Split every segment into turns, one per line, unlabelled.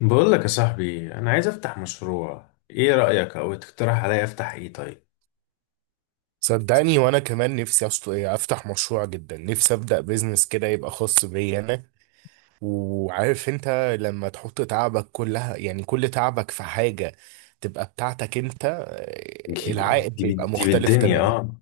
بقول لك يا صاحبي، انا عايز افتح مشروع. ايه رأيك او تقترح عليا افتح ايه؟ طيب.
صدقني، وانا كمان نفسي افتح مشروع. جدا نفسي ابدا بيزنس كده يبقى خاص بيا انا، وعارف انت لما تحط تعبك كلها، يعني كل تعبك في حاجة تبقى بتاعتك انت،
دي
العائد
دي
بيبقى
دي
مختلف
بالدنيا،
تماما.
اه.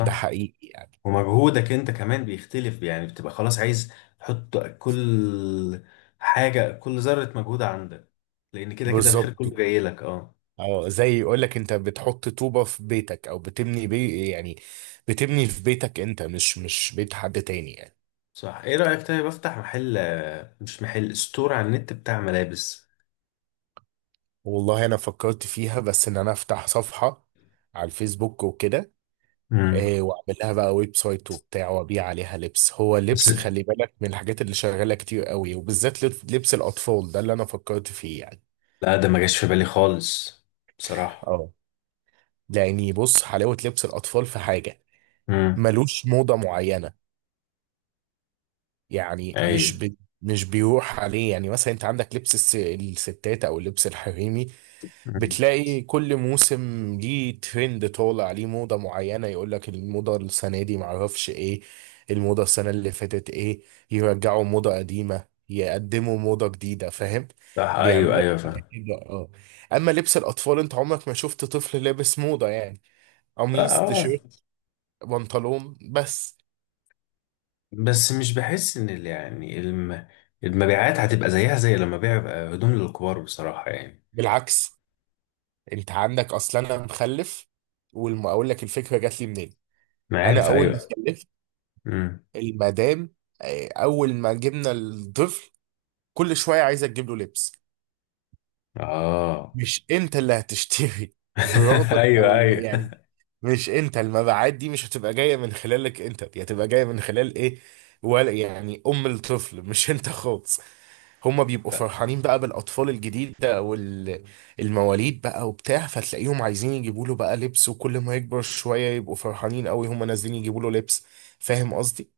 ده حقيقي يعني.
ومجهودك انت كمان بيختلف، يعني بتبقى خلاص عايز تحط كل حاجة، كل ذرة مجهود عندك، لان كده كده الخير كله
بالظبط.
جاي لك. اه.
اه زي يقول لك انت بتحط طوبة في بيتك او بتبني بي يعني بتبني في بيتك انت، مش بيت حد تاني يعني.
صح. ايه رأيك طيب افتح محل، مش محل، ستور على النت بتاع ملابس.
والله انا فكرت فيها، بس ان انا افتح صفحة على الفيسبوك وكده.
امم.
إيه، واعمل لها بقى ويب سايت وبتاع، وابيع عليها لبس. هو
بس
اللبس خلي بالك من الحاجات اللي شغاله كتير قوي، وبالذات لبس الاطفال، ده اللي انا فكرت فيه يعني.
لا، ده ما جاش في بالي خالص بصراحة.
اه لاني بص حلاوه لبس الاطفال في حاجه
امم.
ملوش موضه معينه. يعني
ايوه.
مش مش بيروح عليه. يعني مثلا انت عندك لبس الستات او اللبس الحريمي،
مم.
بتلاقي كل موسم ليه ترند طالع، ليه موضة معينة. يقول لك الموضة السنة دي معرفش ايه، الموضة السنة اللي فاتت ايه. يرجعوا موضة قديمة، يقدموا موضة جديدة، فاهم؟
صح، ايوه،
بيعملوا
ايوه،
حاجات
فاهم.
كده. اه اما لبس الاطفال انت عمرك ما شفت طفل لابس موضة يعني. قميص،
اه، آه.
تيشيرت، بنطلون بس.
بس مش بحس ان يعني المبيعات هتبقى زيها زي لما بيع بقى هدوم للكبار بصراحة يعني.
بالعكس، انت عندك اصلا انا مخلف، واقول لك الفكره جات لي منين.
انا
انا
عارف،
اول ما
ايوه.
خلفت
امم.
المدام، اول ما جبنا الطفل كل شويه عايزه تجيب له لبس.
اه.
مش انت اللي هتشتري، مراتك
ايوه،
او
ايوه.
يعني. مش انت، المبيعات دي مش هتبقى جايه من خلالك انت، دي هتبقى جايه من خلال ايه ولا يعني؟ ام الطفل مش انت خالص. هما بيبقوا فرحانين بقى بالاطفال الجديده او المواليد بقى وبتاع، فتلاقيهم عايزين يجيبوا له بقى لبس، وكل ما يكبر شويه يبقوا فرحانين قوي هما نازلين يجيبوا له لبس. فاهم قصدي؟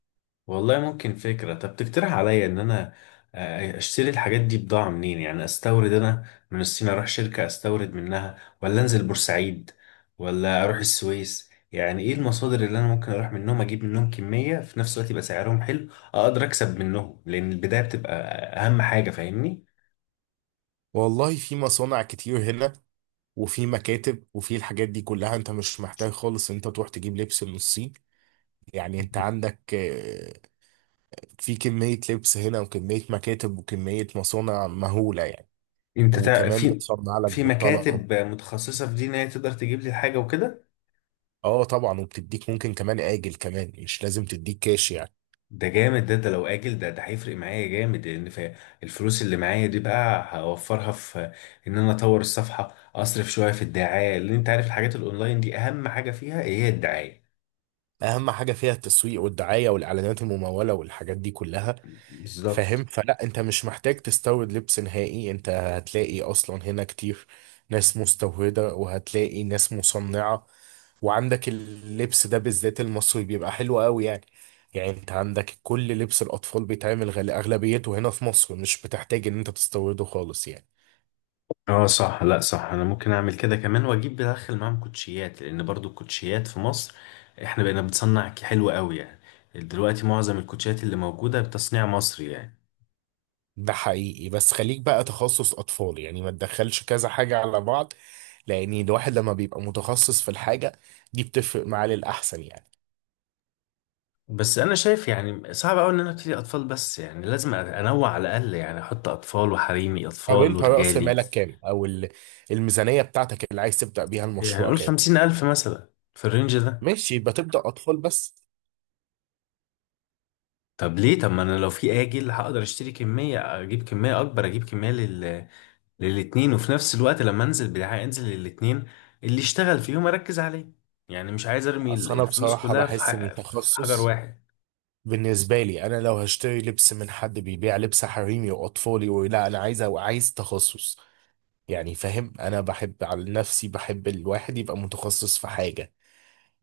والله ممكن فكرة. طب تقترح عليا ان انا اشتري الحاجات دي بضاعة منين؟ يعني استورد انا من الصين، اروح شركة استورد منها، ولا انزل بورسعيد، ولا اروح السويس؟ يعني ايه المصادر اللي انا ممكن اروح منهم اجيب منهم كمية في نفس الوقت يبقى سعرهم حلو اقدر اكسب منهم، لان البداية بتبقى اهم حاجة، فاهمني؟
والله في مصانع كتير هنا، وفي مكاتب، وفي الحاجات دي كلها. انت مش محتاج خالص ان انت تروح تجيب لبس من الصين. يعني انت عندك في كمية لبس هنا، وكمية مكاتب، وكمية مصانع مهولة يعني.
انت
وكمان
في
بتصنع لك
في
بالطلب.
مكاتب متخصصة في دي، ان هي تقدر تجيب لي الحاجة وكده.
اه طبعا، وبتديك ممكن كمان آجل، كمان مش لازم تديك كاش يعني.
ده جامد. ده لو اجل، ده هيفرق معايا جامد، لان في الفلوس اللي معايا دي بقى هوفرها في ان انا اطور الصفحه، اصرف شويه في الدعايه، لان انت عارف الحاجات الاونلاين دي اهم حاجه فيها هي الدعايه.
اهم حاجه فيها التسويق والدعايه والاعلانات المموله والحاجات دي كلها. فاهم؟
بالظبط.
فلا انت مش محتاج تستورد لبس نهائي. انت هتلاقي اصلا هنا كتير ناس مستورده، وهتلاقي ناس مصنعه، وعندك اللبس ده بالذات المصري بيبقى حلو قوي يعني. يعني انت عندك كل لبس الاطفال بيتعمل غالي اغلبيته هنا في مصر، مش بتحتاج ان انت تستورده خالص يعني.
اه، صح. لا، صح، انا ممكن اعمل كده كمان واجيب بدخل معاهم كوتشيات، لان برضو الكوتشيات في مصر احنا بقينا بنصنع حلو قوي يعني. دلوقتي معظم الكوتشيات اللي موجوده بتصنيع مصري يعني.
ده حقيقي، بس خليك بقى تخصص اطفال يعني. ما تدخلش كذا حاجه على بعض، لان الواحد لما بيبقى متخصص في الحاجه دي بتفرق معاه للاحسن يعني.
بس انا شايف يعني صعب قوي ان انا ابتدي اطفال بس، يعني لازم انوع على الاقل، يعني احط اطفال وحريمي،
طب
اطفال
انت راس
ورجالي.
مالك كام، او الميزانيه بتاعتك اللي عايز تبدا بيها
يعني
المشروع
قول
كام؟
50,000 مثلا، في الرينج ده.
ماشي، يبقى تبدا اطفال بس.
طب ليه؟ طب ما انا لو في اجل هقدر اشتري كمية، اجيب كمية اكبر، اجيب كمية للاتنين، وفي نفس الوقت لما انزل بدعاية انزل للاتنين. اللي اشتغل فيهم اركز عليه. يعني مش عايز ارمي
اصل انا
الفلوس
بصراحه
كلها
بحس ان
في حجر
التخصص
واحد.
بالنسبه لي، انا لو هشتري لبس من حد بيبيع لبس حريمي واطفالي ولا انا عايز تخصص؟ يعني فاهم، انا بحب على نفسي بحب الواحد يبقى متخصص في حاجه.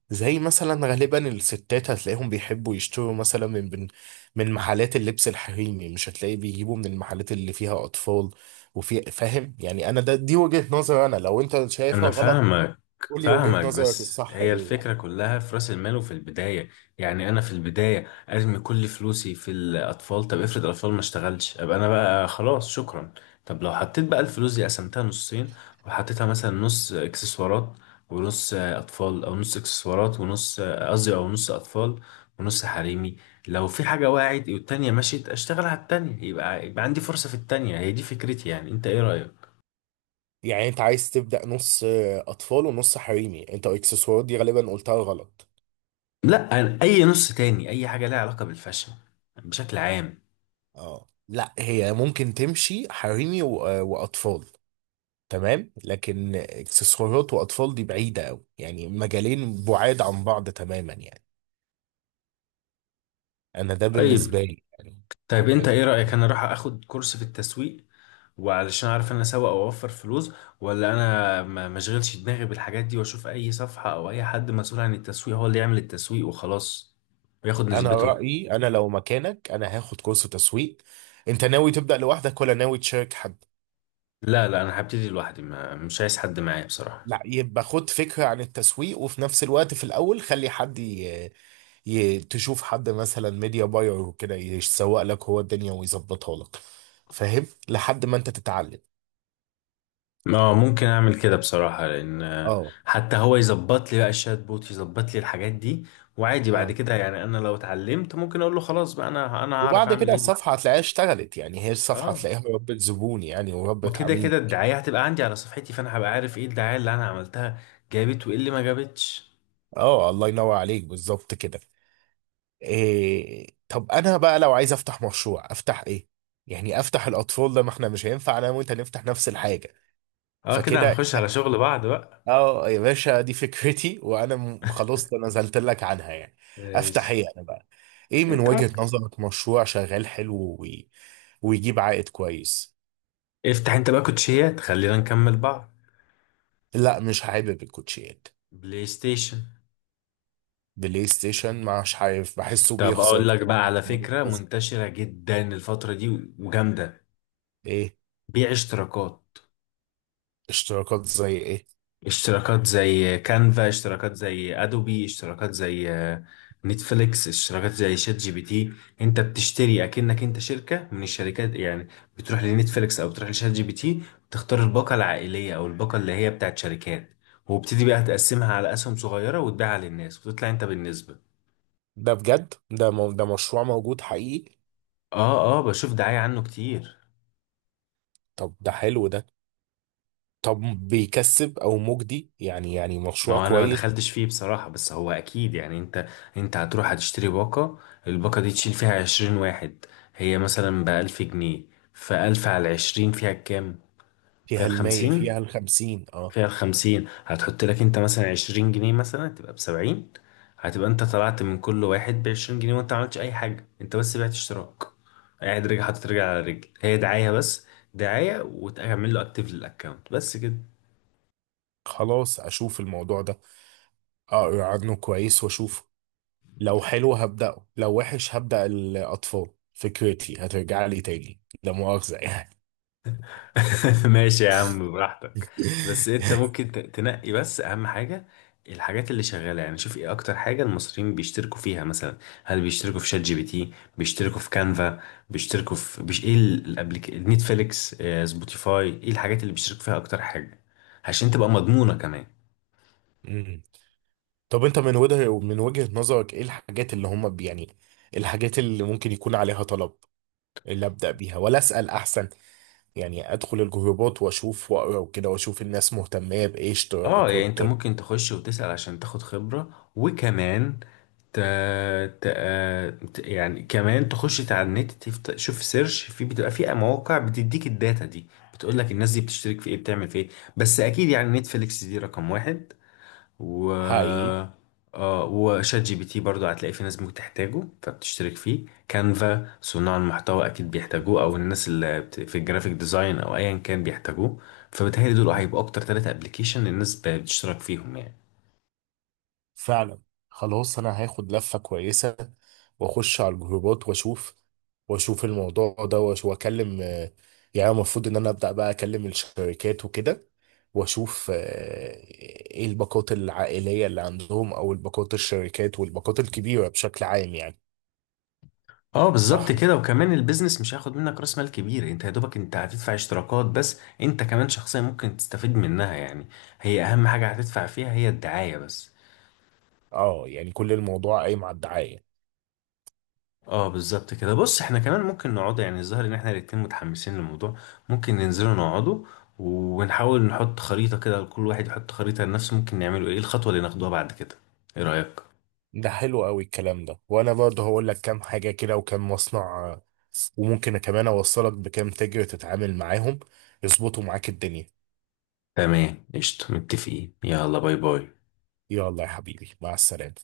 زي مثلا غالبا الستات هتلاقيهم بيحبوا يشتروا مثلا من محلات اللبس الحريمي، مش هتلاقي بيجيبوا من المحلات اللي فيها اطفال. وفي فاهم يعني؟ انا ده دي وجهة نظر، انا لو انت شايفها
أنا
غلط
فاهمك.
قول لي
فاهمك
وجهة نظرك
بس
الصح
هي
ايه يعني.
الفكرة كلها في رأس المال وفي البداية. يعني أنا في البداية أرمي كل فلوسي في الأطفال، طب افرض الأطفال ما اشتغلش، أبقى أنا بقى خلاص شكرا. طب لو حطيت بقى الفلوس دي قسمتها نصين وحطيتها مثلا نص إكسسوارات ونص أطفال، أو نص إكسسوارات ونص، قصدي، أو نص أطفال ونص حريمي. لو في حاجة وقعت والتانية مشيت أشتغل على التانية، يبقى عندي فرصة في التانية. هي دي فكرتي، يعني أنت إيه رأيك؟
يعني انت عايز تبدأ نص اطفال ونص حريمي؟ انت اكسسوارات دي غالبا قلتها غلط.
لا، اي نص تاني اي حاجه لها علاقه بالفاشن بشكل عام.
اه لا، هي ممكن تمشي حريمي واطفال، تمام. لكن اكسسوارات واطفال دي بعيدة قوي يعني، مجالين بعاد عن بعض تماما يعني. انا ده بالنسبه
طيب،
لي يعني.
طيب انت ايه
عجبك.
رايك، انا اروح اخد كورس في التسويق وعلشان اعرف انا اسوق، او اوفر فلوس ولا انا ما اشغلش دماغي بالحاجات دي، واشوف اي صفحه او اي حد مسؤول عن التسويق هو اللي يعمل التسويق وخلاص وياخد
انا
نسبته؟
رايي انا لو مكانك انا هاخد كورس تسويق. انت ناوي تبدا لوحدك ولا ناوي تشارك حد؟
لا، لا، انا هبتدي لوحدي، ما مش عايز حد معايا بصراحه.
لا، يبقى خد فكره عن التسويق، وفي نفس الوقت في الاول خلي حد تشوف حد مثلا ميديا باير وكده يسوق لك هو الدنيا ويظبطها لك. فاهم؟ لحد ما انت تتعلم.
اه، ممكن اعمل كده بصراحة، لان
اه
حتى هو يظبط لي بقى الشات بوت يظبط لي الحاجات دي. وعادي بعد
اه.
كده، يعني انا لو اتعلمت ممكن اقول له خلاص بقى، انا هعرف
وبعد
اعمل
كده
ايه
الصفحه هتلاقيها اشتغلت يعني، هي الصفحه
اه.
هتلاقيها ربت زبون يعني، وربت
وكده
عميل.
كده الدعاية هتبقى عندي على صفحتي، فانا هبقى عارف ايه الدعاية اللي انا عملتها جابت وايه اللي ما جابتش.
اه الله ينور عليك، بالظبط كده. إيه طب انا بقى لو عايز افتح مشروع افتح ايه؟ يعني افتح الاطفال ده؟ ما احنا مش هينفع انا وانت نفتح نفس الحاجه.
اه، كده
فكده
هنخش على شغل بعض بقى.
اه يا باشا دي فكرتي وانا خلاص نزلت لك عنها يعني. افتح
ماشي.
ايه انا بقى؟ ايه من
انت
وجهة
ممكن
نظرك مشروع شغال حلو ويجيب عائد كويس؟
افتح انت بقى كوتشيات، خلينا نكمل بعض.
لا مش حابب الكوتشيات.
بلاي ستيشن.
بلاي ستيشن مش عارف بحسه
طب
بيخسر
اقول
كده،
لك بقى،
بحسه
على
ملوش
فكرة
لازمة.
منتشرة جدا الفترة دي وجامدة:
ايه؟
بيع اشتراكات.
اشتراكات زي ايه؟
اشتراكات زي كانفا، اشتراكات زي ادوبي، اشتراكات زي نتفليكس، اشتراكات زي شات جي بي تي. انت بتشتري اكنك انت شركة من الشركات يعني. بتروح لنتفليكس او بتروح لشات جي بي تي، بتختار الباقة العائلية او الباقة اللي هي بتاعت شركات، وبتدي بقى تقسمها على اسهم صغيرة وتبيعها للناس وتطلع انت بالنسبة.
ده بجد؟ ده ده مشروع موجود حقيقي؟
اه، اه، بشوف دعاية عنه كتير.
طب ده حلو ده. طب بيكسب او مجدي يعني، يعني
ما
مشروع
هو انا ما
كويس؟
دخلتش فيه بصراحة، بس هو اكيد يعني. انت هتروح هتشتري باقة، الباقة دي تشيل فيها 20 واحد، هي مثلا بـ1000 جنيه، فألف على الـ20 فيها كام؟ فيها
فيها 100،
الخمسين
فيها 50. اه
فيها الخمسين هتحط لك انت مثلا 20 جنيه، مثلا تبقى بـ70. هتبقى انت طلعت من كل واحد بـ20 جنيه، وانت ما عملتش اي حاجة، انت بس بعت اشتراك، قاعد رجع حاطط رجل على رجل، هي دعاية بس. دعاية وتعمل له اكتيف للاكونت بس كده.
خلاص، اشوف الموضوع ده، اقرا عنه كويس واشوفه. لو حلو هبدأه، لو وحش هبدأ الاطفال. فكرتي هترجع لي تاني لا مؤاخذة يعني.
ماشي يا عم، براحتك. بس انت ممكن تنقي بس اهم حاجة، الحاجات اللي شغالة يعني. شوف ايه اكتر حاجة المصريين بيشتركوا فيها مثلا، هل بيشتركوا في شات جي بي تي؟ بيشتركوا في كانفا؟ بيشتركوا في ايه الابليك، نتفليكس، سبوتيفاي؟ ايه الحاجات اللي بيشتركوا فيها اكتر حاجة عشان تبقى مضمونة كمان؟
مم. طب انت من وجهة نظرك ايه الحاجات اللي هم يعني الحاجات اللي ممكن يكون عليها طلب، اللي ابدأ بيها؟ ولا اسأل احسن؟ يعني ادخل الجروبات واشوف واقرا وكده، واشوف الناس مهتمه بايه
اه يعني
اشتراكات.
انت ممكن تخش وتسأل عشان تاخد خبرة، وكمان ت... ت... آه، يعني كمان تخش على النت شوف سيرش، في بتبقى في مواقع بتديك الداتا دي، بتقول لك الناس دي بتشترك في ايه بتعمل في ايه. بس اكيد يعني، نتفليكس دي رقم واحد، و...
حقيقي.
اه، وشات جي بي تي برضو هتلاقي في ناس ممكن تحتاجه فبتشترك فيه. كانفا صناع المحتوى اكيد بيحتاجوه، او الناس اللي في الجرافيك ديزاين او ايا كان بيحتاجوه. فبتهيألي دول هيبقوا اكتر 3 ابلكيشن الناس بتشترك فيهم يعني.
فعلا. خلاص انا هاخد لفه كويسه، واخش على الجروبات واشوف، واشوف الموضوع ده واكلم يعني المفروض ان انا ابدا بقى اكلم الشركات وكده، واشوف ايه الباقات العائليه اللي عندهم، او الباقات الشركات والباقات الكبيره بشكل عام يعني.
اه بالظبط
صح كده.
كده، وكمان البيزنس مش هياخد منك راس مال كبير، انت يا دوبك انت هتدفع اشتراكات بس، انت كمان شخصيا ممكن تستفيد منها يعني. هي اهم حاجة هتدفع فيها هي الدعاية بس.
اه يعني كل الموضوع قايم على الدعايه.
اه بالظبط كده. بص احنا كمان ممكن نقعد، يعني الظاهر ان احنا الاتنين متحمسين للموضوع، ممكن ننزلوا نقعدوا ونحاول نحط خريطة كده، كل واحد يحط خريطة لنفسه ممكن نعمله، ايه الخطوة اللي ناخدوها بعد كده؟ ايه رأيك؟
ده حلو قوي الكلام ده، وانا برضه هقول لك كام حاجه كده وكام مصنع، آه، وممكن كمان اوصلك بكام تاجر تتعامل معاهم يظبطوا معاك الدنيا.
تمام، قشطة، متفقين. يلا باي باي.
يلا يا حبيبي، مع السلامه.